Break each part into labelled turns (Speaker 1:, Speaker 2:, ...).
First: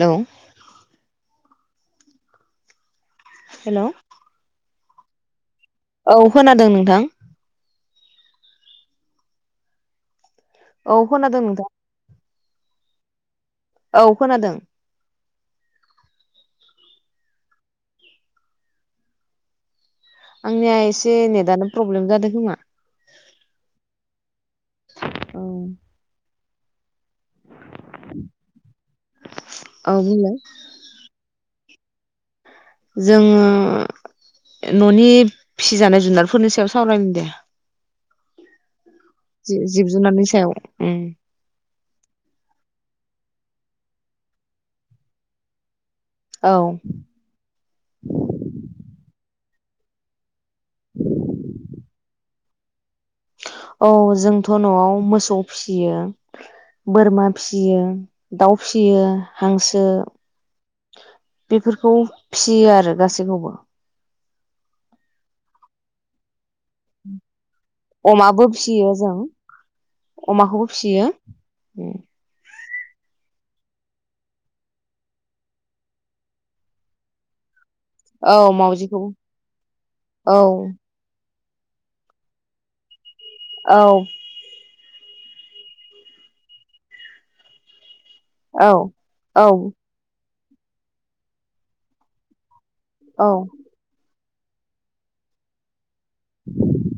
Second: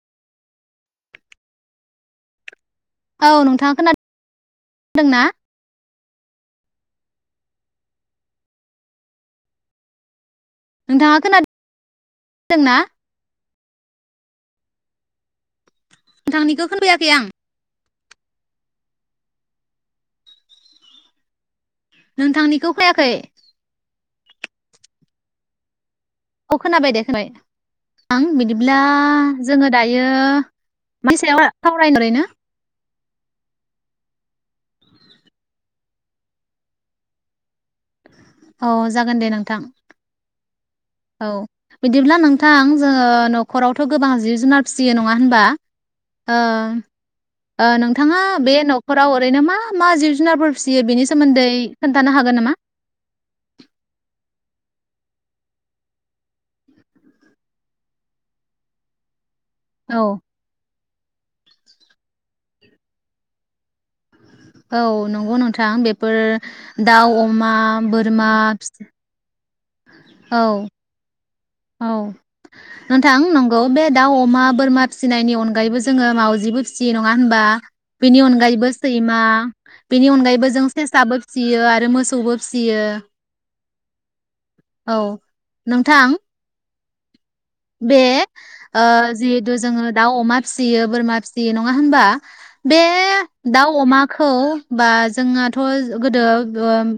Speaker 1: लौ
Speaker 2: औ नोंथाङा खोना दोंना?
Speaker 1: औ खोनादों नोंथां। औ
Speaker 2: नोंथाङा
Speaker 1: खोनादों नोंथां
Speaker 2: खोनादोंना?
Speaker 1: औ खोनादों
Speaker 2: नोंथांनिखौ खोनायाखै आं
Speaker 1: आंनिया एसे नेदानो
Speaker 2: नोंथांनिखौ फोयाखै
Speaker 1: उम
Speaker 2: अ खोनाबाय दे। बाय [inaudible] बिदिब्ला जोङो
Speaker 1: औ
Speaker 2: दायो
Speaker 1: बुंलाय
Speaker 2: बे [inaudible] सावराय ओरैनो
Speaker 1: जोङो ननि फिसिजानाय जुनारफोरनि सायाव सावरायनि दे।
Speaker 2: अ
Speaker 1: जि जिब जुनारनि सायाव। उम
Speaker 2: औ बिदिब्ला नोंथां जोङो न'खरावथ' गोबां जिब जुनार फिसियो नङा होनबा ओ
Speaker 1: औ
Speaker 2: ओ नोंथाङा बे न'खराव रैनो मा मा जिब जुनारफोर फिसियो बेनि सोमोन्दै खोन्थानो हागोन नामा?
Speaker 1: औ जोंथ' न'आव मोसौ फिसियो बोरमा फिसियो दाउ फिसियो हांसो
Speaker 2: औ
Speaker 1: बेफोरखौ फिसियो आरो गासैखौबो
Speaker 2: औ नंगौ नोंथां बेफोर दाउ अमा बोरमा
Speaker 1: अमाबो फिसियो जों
Speaker 2: औ
Speaker 1: अमाखौबो फिसियो
Speaker 2: औ नोंथां नंगौ बे दाउ अमा बोरमा फिसिनायनि अनगायैबो जोङो मावाजिबो फिसियो नङा होनबा बेनि
Speaker 1: औ
Speaker 2: अनगायैबो सैमा
Speaker 1: मावजिखौबो
Speaker 2: बिनि
Speaker 1: औ
Speaker 2: अनगायैबो जों सेसाबो फिसियो आरो मोसौबो फिसियो
Speaker 1: औ
Speaker 2: औ नोंथां बे ओ
Speaker 1: औ
Speaker 2: जिहेतु
Speaker 1: औ
Speaker 2: जोङो दाउ अमा फिसियो बोरमा फिसियो नङा होमबा बे
Speaker 1: औ
Speaker 2: दाउ अमा खौ बा जोंनाथ' गोदो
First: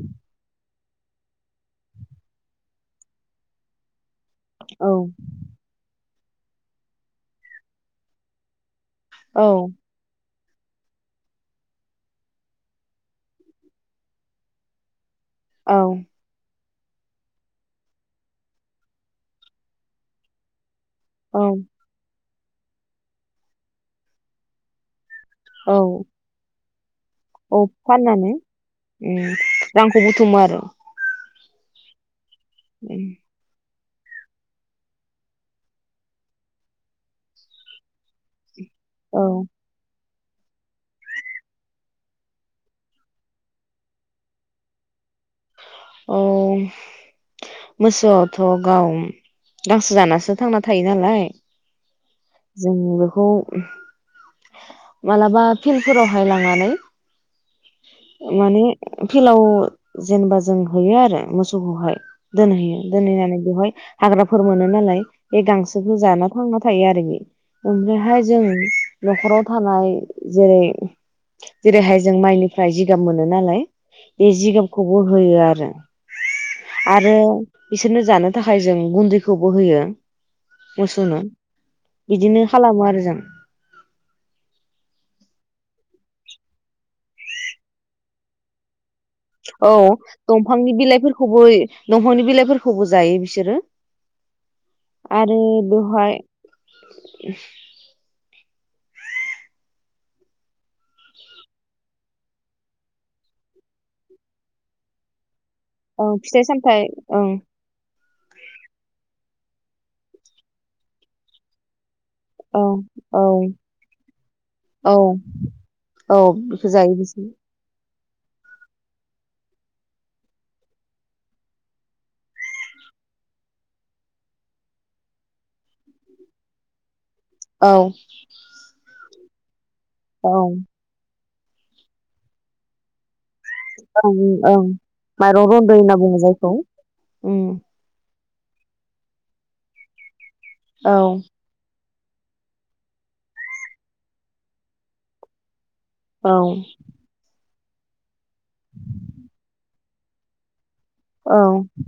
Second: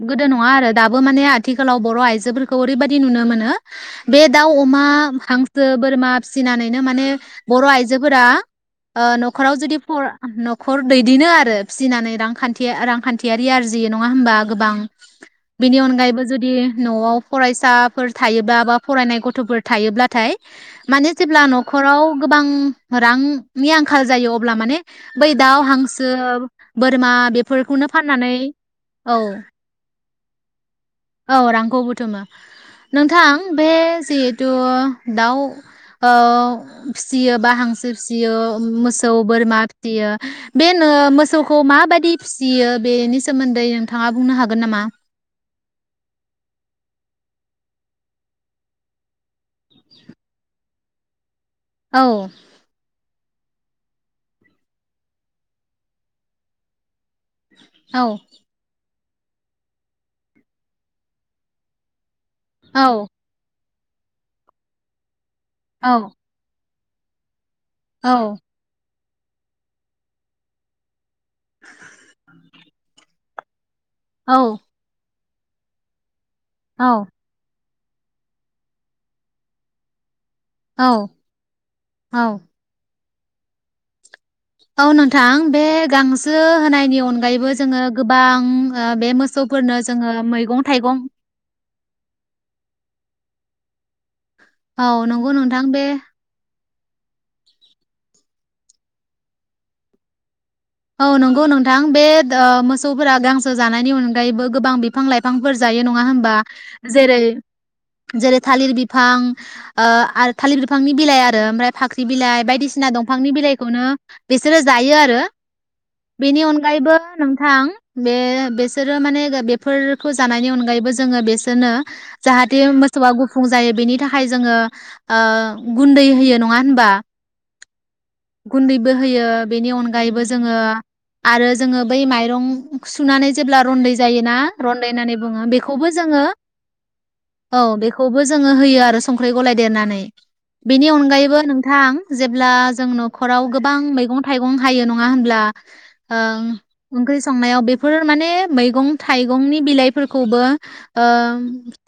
Speaker 2: गोदो नङा आरो दाबो माने आथिखालाव बर' आइजोफोरखौ ओरैबायदि नुनो मोनो । बे दाउ अमा
Speaker 1: औ
Speaker 2: हांस बोरमा फिसिनानैनो माने बर' आइजोफोरा न'खराव
Speaker 1: औ
Speaker 2: जुदि फरा न'खर दैदेनो आरो फिसिनानै रांखान्थि रांखान्थियारि आरजियो नङा होनबा गोबां
Speaker 1: औ
Speaker 2: बेनि अनगायैबो जुदि न'आव फरायसाफोर थायोब्ला बा फरायनाय गथ'फोर थायोब्लाथाय माने जेब्ला न'खराव गोबां रां नि आंखाल जायो अब्ला माने बै दाउ
Speaker 1: औ
Speaker 2: हांसो बोर
Speaker 1: औ फाननानै
Speaker 2: औ
Speaker 1: उम्म रांखौ बुथुमो आरो ।
Speaker 2: औ रांखौ बुथुमो । नोंथां बे जिहेतु दाउ ओ फिसियो बा हांसो फिसियो मोसौ
Speaker 1: औ
Speaker 2: बोरमा फिसियो बेनो मोसौखौ माबायदि फिसियो बेनि सोमोन्दै नोंथाङा बुंनो हागोन नामा?
Speaker 1: औ मोसौआवथ' गाव गांसो जानासो थांना थायो नालाय
Speaker 2: औ
Speaker 1: । जों बेखौ [inaudible] मालाबा फिल्डफोरावहाय लांनानै
Speaker 2: औ
Speaker 1: माने फिलाव जेनेबा जों होयो आरो मोसौखौहाय । दोनहैयो
Speaker 2: औ
Speaker 1: दोनहैनानै बेवहाय हाग्राफोर मोनो नालाय बे
Speaker 2: औ
Speaker 1: गांसोखौ
Speaker 2: औ
Speaker 1: जाना थांना थायो आरोबि ओमफ्रायहाय
Speaker 2: औ
Speaker 1: जों न'खराव थानाय जेरै जेरैहाय जों माइनिफ्राय जिगाब मोनो । ओ नालाय ए जिगाबखौबो होयो आरो। [inaudible]
Speaker 2: औ
Speaker 1: आरो बिसोरनो जानो थाखाय जों गुन्दैखौबो होयो।
Speaker 2: औ
Speaker 1: मोसौनो
Speaker 2: औ
Speaker 1: बिदिनो खालामो आरो जों।
Speaker 2: औ नोंथां बे गांसो होनायनि अनगायैबो जोङो गोबां ओ बे मो
Speaker 1: औ दंफांनि बिलाइफोरखौबो दंफांनि बिलाइफोरखौबो जायो। बिसोरो।
Speaker 2: औ नंगौ
Speaker 1: आरो
Speaker 2: नोंथां बे
Speaker 1: बेवहाय [unintelligible]
Speaker 2: औ नंगौ नोंथां बे ओ मोसौफोरा गांसो जानायनि अनगायैबो गोबां बिफां-लाइफां फोर जायो नङा
Speaker 1: औ
Speaker 2: होबा?
Speaker 1: फिथाइ सामथाइ
Speaker 2: जेरै
Speaker 1: ओं
Speaker 2: जेरै थालिर बिफां ओ आल थालिर बिफांनि बिलाइ आरो ओमफ्राय फाख्रि नि बिलाइ
Speaker 1: औ
Speaker 2: बायदिसिना
Speaker 1: औ
Speaker 2: दंफांनि बिलाइखौनो बिसोरो
Speaker 1: औ
Speaker 2: जायो आरो।
Speaker 1: औ
Speaker 2: बेनि
Speaker 1: बेखौ जायो
Speaker 2: अनगायैबो
Speaker 1: बिसोर
Speaker 2: नोंथां। बे बेसोरो माने दा बेफोरखौ जानायनि अनगायैबो जोंङो बेसोरनो जाहाथे मोसौआ गुफुं जायो बेनि थाखाय जोंङो ओ गुन्दै होयो नङा होनबा?
Speaker 1: औ
Speaker 2: गुन्दैबो होयो। बेनि अनगायै
Speaker 1: औ
Speaker 2: जोङो आरो जोङो बै माइरं सुनानै जेब्ला रन्दै
Speaker 1: ओं
Speaker 2: जायोना
Speaker 1: ओं
Speaker 2: रन्दै होननानै बुंङो
Speaker 1: माइरं रन्दै
Speaker 2: बेखौबो
Speaker 1: होनना बुङो
Speaker 2: जोंङो
Speaker 1: जायखौ उम
Speaker 2: औ बेखौ बो जोंङो होयो आरो संख्रि गलायदेरनानै। बेनि
Speaker 1: औ
Speaker 2: अनगायैबो नोंथां। जेब्ला जों न'खराव गोबां मैगं-थाइगं हायो नं नंङा होनब्ला।
Speaker 1: औ
Speaker 2: ओं ओंख्रि संनायाव बेफोर माने मैगं थाइगंनि बिलाइफोरखौबो ओं
Speaker 1: औ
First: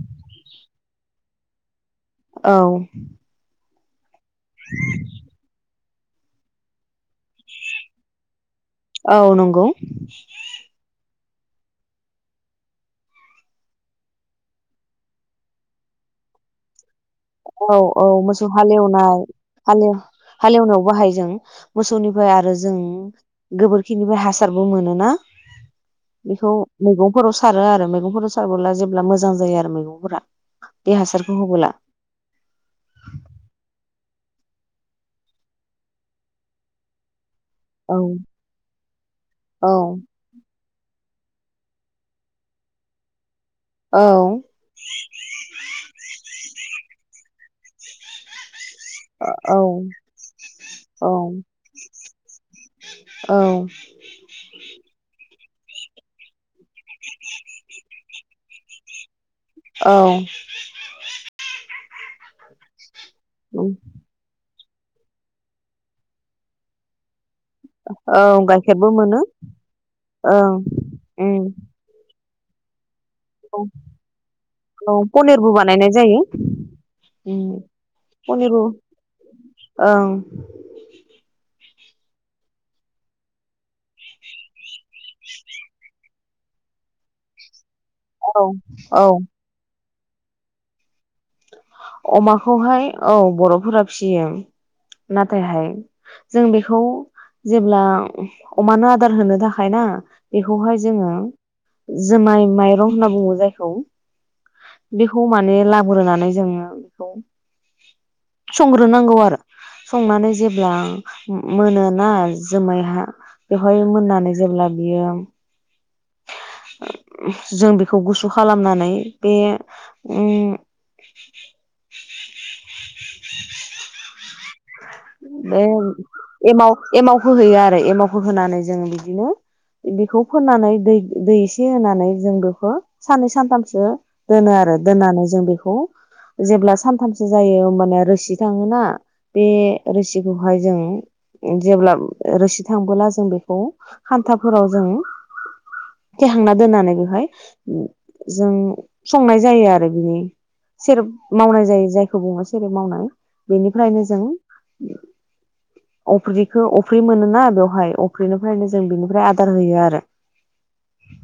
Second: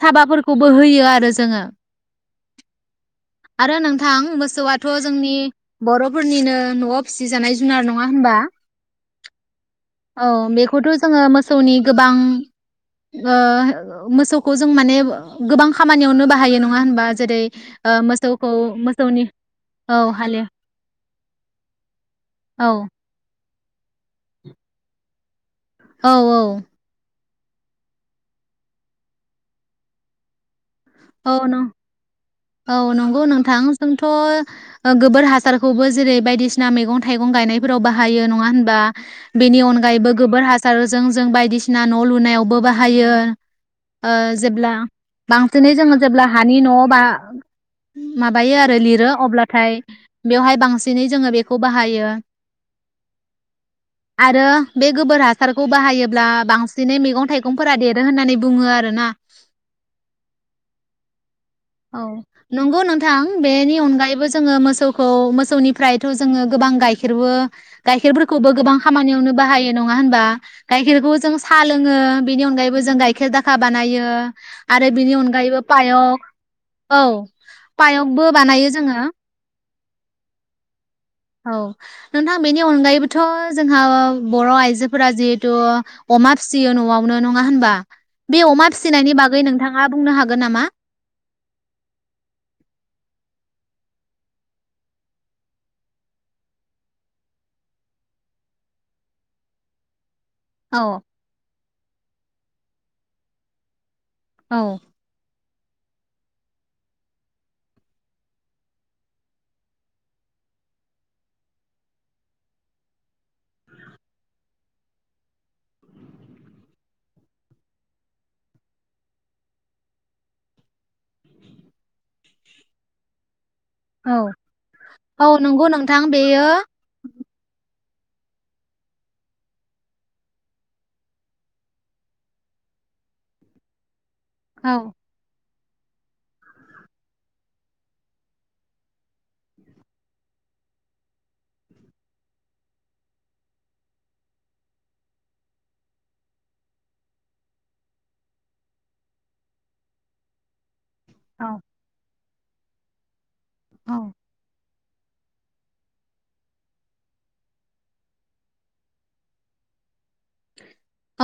Speaker 2: साबाफोरखौबो होयो आरो जोङो
Speaker 1: औ।
Speaker 2: आरो नों थां मोसौआथ' जोंनि बर'फोरनिनो न'आव फिसि जानाय जुनार न नंङा होनबा।
Speaker 1: औ नंगौ।
Speaker 2: सौनि गोबां ओ मोसौखौ जों माने गोबां खामानियावनो बाहायो नंङा होनबा। जेरै
Speaker 1: औ
Speaker 2: ओ
Speaker 1: औ मोसौ
Speaker 2: मोसौखौ
Speaker 1: हालेवनाय
Speaker 2: मोसौनि
Speaker 1: हालेव
Speaker 2: औ हालेव
Speaker 1: हालेवनायाव बाहायो जों मोसौनिफ्राय आरो।
Speaker 2: औ
Speaker 1: जों। गोबोरखिनिफ्राय हासारबो मोनोना।
Speaker 2: औ औ
Speaker 1: बेखौ मैगं। गंफोराव सारो आरो मैगंफोराव सारबोला जेब्ला मोजां जायो आरो मैगंफोरा। बे
Speaker 2: औ
Speaker 1: हासारखौ
Speaker 2: नं
Speaker 1: होबोला।
Speaker 2: औ नंगौ नोंथां। जोंथ' गोबोर हासारखौबो जेरै बायदिसिना मैगं थाइगं। गं गायनाय फोराव
Speaker 1: औ
Speaker 2: बाहायो नंङा होमबाबेनि
Speaker 1: औ
Speaker 2: अनगायैबो जोबोर हाबा सारजों जों बायदिसिना न' लुनायावबो बाहायो।
Speaker 1: औ
Speaker 2: जेब्ला बां जेब्ला हानि न' बा माबायो आ सो लिरो
Speaker 1: औ
Speaker 2: अब्लाथाय बेयावहाय बांसिनै
Speaker 1: औ
Speaker 2: बेखौ बाहायो
Speaker 1: औ
Speaker 2: आरो बे गोबोरा हासारखौ बाहायोब्ला बांसिनै मैगं थाइगंफोरा देरो होननानै बुङो आरोना।
Speaker 1: औ।
Speaker 2: औ नंगौ। थां बेनि अनगायैबो जो मो। मोसौखौ मोसौनिफ्रायथ' जोङो गोबां गाइखेरबो।
Speaker 1: औ
Speaker 2: गायखेरफोरखौबो गोबां
Speaker 1: गाइखेरबो मोनो
Speaker 2: खामानियावनो बाहायो नङा होनबा
Speaker 1: ओं
Speaker 2: गाइखेरखौ जों
Speaker 1: उम
Speaker 2: साहा लोङो । बेनि अनायैबो जों गाय। गेर दाखा बानाय। आरो
Speaker 1: औ
Speaker 2: बेनि
Speaker 1: पनिरबो
Speaker 2: अनगायैबो
Speaker 1: बानायनाय जायो
Speaker 2: पायक औ
Speaker 1: उम
Speaker 2: पायकबो
Speaker 1: पनिरबो
Speaker 2: बानायो जोङो।
Speaker 1: ओं
Speaker 2: औ नोंथां बेनि अनगायैबोथ' जोंहा बर' आइजोफोरा जिहेथु अमा फिसियो न'आवनो नङा होनबा। बे
Speaker 1: औ
Speaker 2: अमा
Speaker 1: औ
Speaker 2: फिसिनायनि बागै नोंथाङा। मा बुंनो हागोन नामा।
Speaker 1: अमाखौहाय औ बर'फोरा फियो नाथायहाय जों बेखौ जेब्ला अमानो आदार होनो थाखाय ना। बेखौहाय
Speaker 2: औ
Speaker 1: जोङो जुमाय माइरं। होनना बुङो जायखौ।
Speaker 2: औ
Speaker 1: बिखौ मा। बे लाबोना। जोङो बेखौ संग्रोनांगौ आरो संनानै जेब्ला मोनोना जोमाया बेवहाय मोननानै जेब्ला बियो। जों बेखौ गुसु खालामनानै बे
Speaker 2: औ। औ
Speaker 1: बे
Speaker 2: नंगौ नोंथां बेयो
Speaker 1: एमाव एमाव होहैयो आरो। एमावखौ होनानै जोङो बिदिनो बेखौ फोननानै दै दै एसे होनानै जों बेखौ साननै सानथामसो दोनो
Speaker 2: औ
Speaker 1: आरो दोननानै जों बेखौ खौ जेब्ला सानथामसो जायो होमबाना रोसि थाङोना बे रोसिखौहाय जों जेब्ला रोसि थांबोला जों बेखौ खान्थाफोराव जों थेहांना दोननानै बेहाय जों संनाय जायो आरो बिनि सेर
Speaker 2: औ
Speaker 1: मावनाय जायो जाय सुबुङासो एरै मावनाय
Speaker 2: औ
Speaker 1: बेनिफ्रायनो जों अफ्रिखौ अफ्रि मोनोना बेवहाय अफ्रिनिफ्रायनो जों बेनिफ्राय आदार होयो आरो।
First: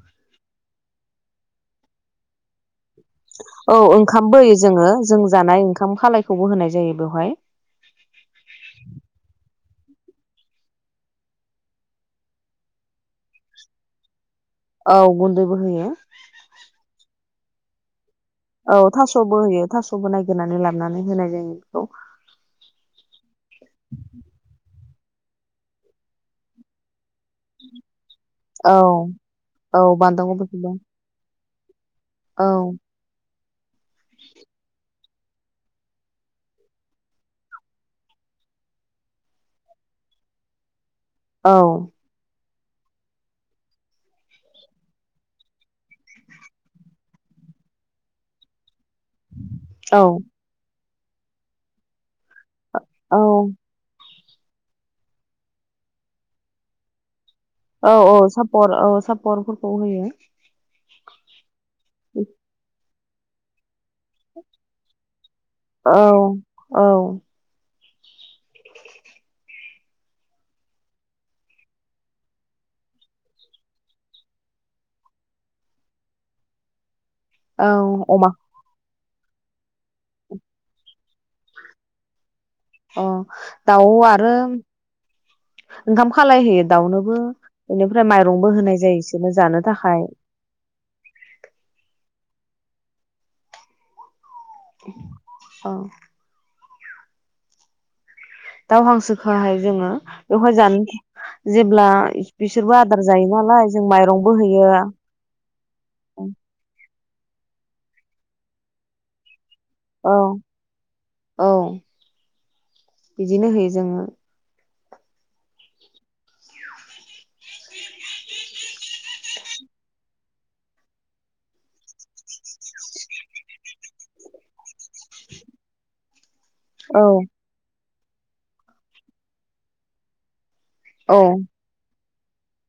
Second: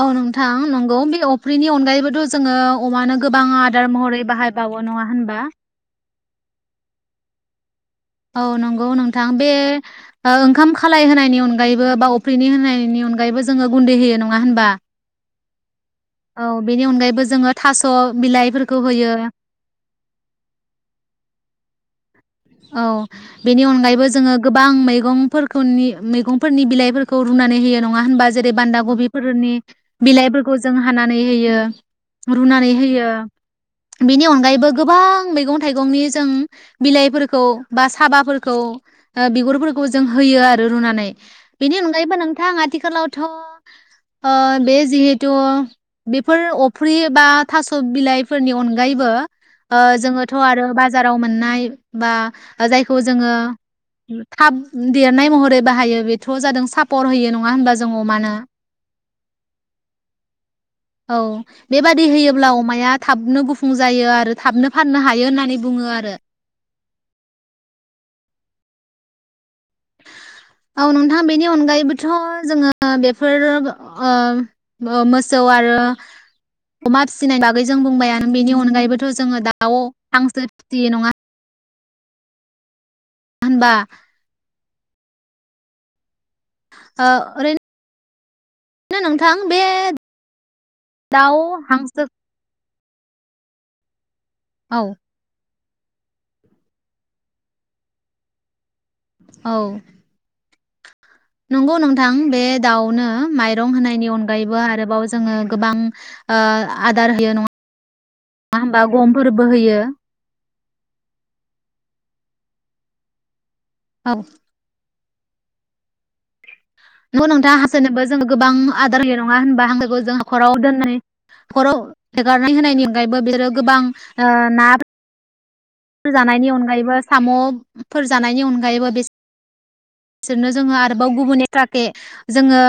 Speaker 2: औ नोंथां नंगौ बे अफ्रिनि अनगायैबोथ' जोङो अमानो गोबां
Speaker 1: औ
Speaker 2: आदार महरै
Speaker 1: ओंखामबो
Speaker 2: बाहायबावो नङा होनबा
Speaker 1: खौबो होनाय जायो बेवहाय।
Speaker 2: औ नंगौ नोंथां बे ओंखाम खालाय होनायनि अनगायैबो बा अफ्रिनि होनायनि अनगायैबो जोङो गुन्दै होयो नङा होनबा
Speaker 1: औ गुन्दै बोहैयो।
Speaker 2: औ बेनि अनगायैबो जोङो थास'
Speaker 1: औ
Speaker 2: बिलाइफोरखौ होयो
Speaker 1: थास'बो होयो थास'बो नागिरनानै लाबनै होनाय जायो बेखौ।
Speaker 2: औ बेनि अनगायैबो जोङो गोबां मैगंफोरखौ नि मैगंफोरनि बिलाइफोर खौ रुनानै होयो नङा होनबा? जेरै
Speaker 1: औ
Speaker 2: बान्दा कबिफोरनि
Speaker 1: औ बान्दा
Speaker 2: बिलाइफोरखौ
Speaker 1: खबिखौबो
Speaker 2: जों हानानै होयो। [inaudible]
Speaker 1: औ
Speaker 2: रुनानै होयो। बेनि अनगायैबो गोबां मैगं थाइगंनि जों बिलाइफोरखौ बा साबाफोरखौ ओ बिगुरफोरखौ जों होयो आरो रुनानै।
Speaker 1: औ
Speaker 2: बेनि अनगायैबो नोंथाङा आ आथिखालावथ' ओ बे जिहेथु बेफोर अफ्रि बा थास' बिलाइफोरनि अन गायैबो ओ
Speaker 1: औ
Speaker 2: जोङोथ' आरो बा बाजाराव मोननाय बा जायखौ
Speaker 1: औ
Speaker 2: जोङो थाब देरनाय महरै बाहायो बेथ' जादों सापर होयो नङा होनबा जों
Speaker 1: औ औ
Speaker 2: अमानो
Speaker 1: सापर औ सापरफोरखौ होयो।
Speaker 2: औ बेबादि होयोब्ला अमाया थाबनो गुफुं जायो आरो थाबनो फाननो हायोना [unintelligible] बुङो
Speaker 1: औ
Speaker 2: आरो
Speaker 1: औ
Speaker 2: औ नोंथां बेनि अनगायैबोथ' जोङो बेफोर ओ ओ मोसौ आरो अमा फिसिनाय बागै
Speaker 1: औ
Speaker 2: जों
Speaker 1: अमा
Speaker 2: बुंबायानो बेनि अनगायैबो थ' जोङो दा दाउ हांसो फिसियो नङा होनबा
Speaker 1: अ
Speaker 2: होनबा
Speaker 1: दाउ आरो ओंखामखौ खालायहोयो
Speaker 2: ओ
Speaker 1: दाउनोबो
Speaker 2: ओरैनो
Speaker 1: बेनिफ्राय माइरंबो होनाय जायो इसोरनो
Speaker 2: नोंथां
Speaker 1: जानो
Speaker 2: बे
Speaker 1: थाखाय
Speaker 2: दाउ हांसो औ
Speaker 1: [inaudible] अ दाउ हांसोखौहाय
Speaker 2: औ
Speaker 1: जोङो बेवहाय जानो
Speaker 2: नंगौ
Speaker 1: जेब्ला
Speaker 2: नोंथां बे
Speaker 1: बिसोरबो आदार
Speaker 2: दाउनो
Speaker 1: जायो नालाय
Speaker 2: माइरं
Speaker 1: जों
Speaker 2: होनायनि
Speaker 1: माइरंबो
Speaker 2: अनगायैबो
Speaker 1: होयो
Speaker 2: आरोबाव जोङो गोबां ओ आदार होयो नङा होम्बा गमफोर [unintelligible]
Speaker 1: औ औ बिदिनो होयो जों जोङो
Speaker 2: औ नंगौ नोंथां हांसोनोबो जोंङो गोबां आदार होयो नङा होनबा हांसोखौ जों न'खराव दोननाय न'खराव हेगारनाय होनायनि अनगायैबो बिसोरो गोबां ना जानायनि अन ओमफ्रायबो
Speaker 1: औ
Speaker 2: साम' फोर जानायनि अनगायैबो बे बिसोरनो जोङो आरोबाव
Speaker 1: औ
Speaker 2: गुबुननि थाखै जोङो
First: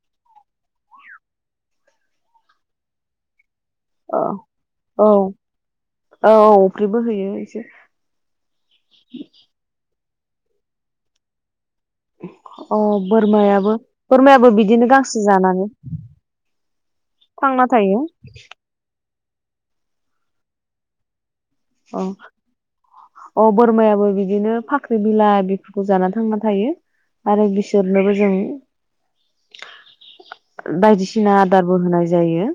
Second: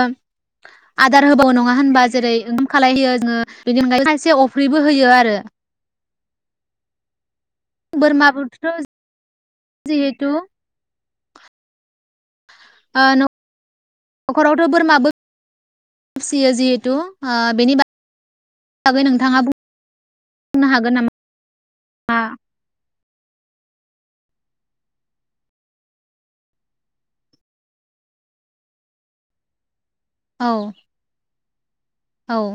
Speaker 2: आदार होबाव नङा होनबा जेरै ओंखाम खालाय होयो जोङो बेनि अनगायै
Speaker 1: ओ
Speaker 2: खायसे अफ्रिबो होयो आरो
Speaker 1: औ-औ-औ अफ्रिबो होयो एसे
Speaker 2: बोरमा फोरखोथ' [unintelligible]
Speaker 1: [unintelligible]
Speaker 2: जिहेतु
Speaker 1: [unintelligible] अ
Speaker 2: ओ
Speaker 1: बोरमायाबो बोरमायाबो
Speaker 2: न'खरावथ'
Speaker 1: बिदिनो
Speaker 2: बोरमाबो
Speaker 1: गांसो जानानै
Speaker 2: फिसियो जिहेथु ओ
Speaker 1: थांना
Speaker 2: बेनि
Speaker 1: थायो
Speaker 2: बागै नोंथाङा बुं बुंनो हागोन नामा
Speaker 1: अ अ बोरमाया बो बिदिनो फाख्रि बिलाइ बेफोरखौ जानानै थांना थायो आरो बिसोरनोबो जों
Speaker 2: औ
Speaker 1: बायदिसिना बो होनाय
Speaker 2: औ
Speaker 1: जायो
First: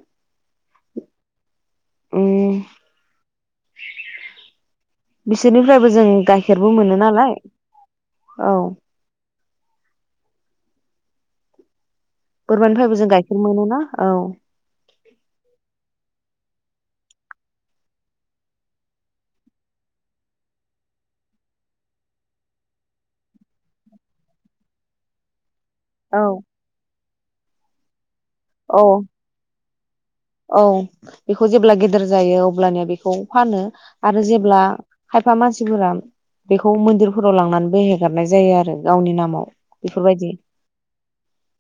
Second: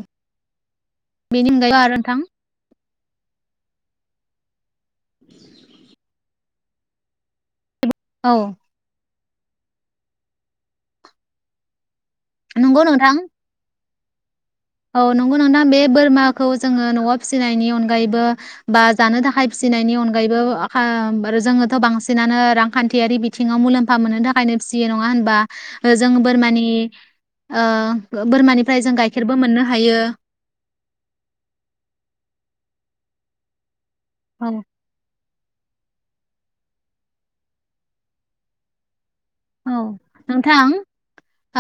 Speaker 1: ।
Speaker 2: बेनि आरो नोंथां
Speaker 1: बिसोरनिफ्रायबो जों गाइ गाइखेरबो मोनो नालाय औ
Speaker 2: नंगौ
Speaker 1: बोरमानिफ्रायबो जों
Speaker 2: नोंथां
Speaker 1: गाइखेर मोनोना औ
Speaker 2: औ नंगौ नोंथां बे बोरमाखौ जोङो न'आव फिसिनायनि अनगायैबो बा जानो थाखाय फिसिनायनि अनगायैबो जोङोथ' बांसिनानो रांखान्थियारि बिथिङाव मुलाम्फा मोननो थाखायनो फिसियो नङा होनबा जों बोरमानि ओ ओ
Speaker 1: औ
Speaker 2: बोरमानिफ्राय जों गाइखेरबो मोननो हायो
Speaker 1: औ बेखौ जेब्ला गेदेर जायो अब्लानिया बेखौ फानो आरो
Speaker 2: औ
Speaker 1: जेब्ला खायफा मानसिफोरा बेखौ मन्दिरफोराव लांनानैबो हेगारनाय जायो आरो गावनि नाम
Speaker 2: औ नोंथां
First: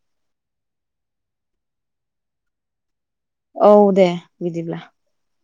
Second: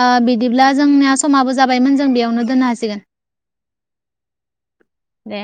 Speaker 2: ओ बिदिब्ला जोंनिया समाबो जाबायमोन जों बेयावनो दोननो हासिगोन
Speaker 1: औ दे बिदिब्ला।
Speaker 2: दे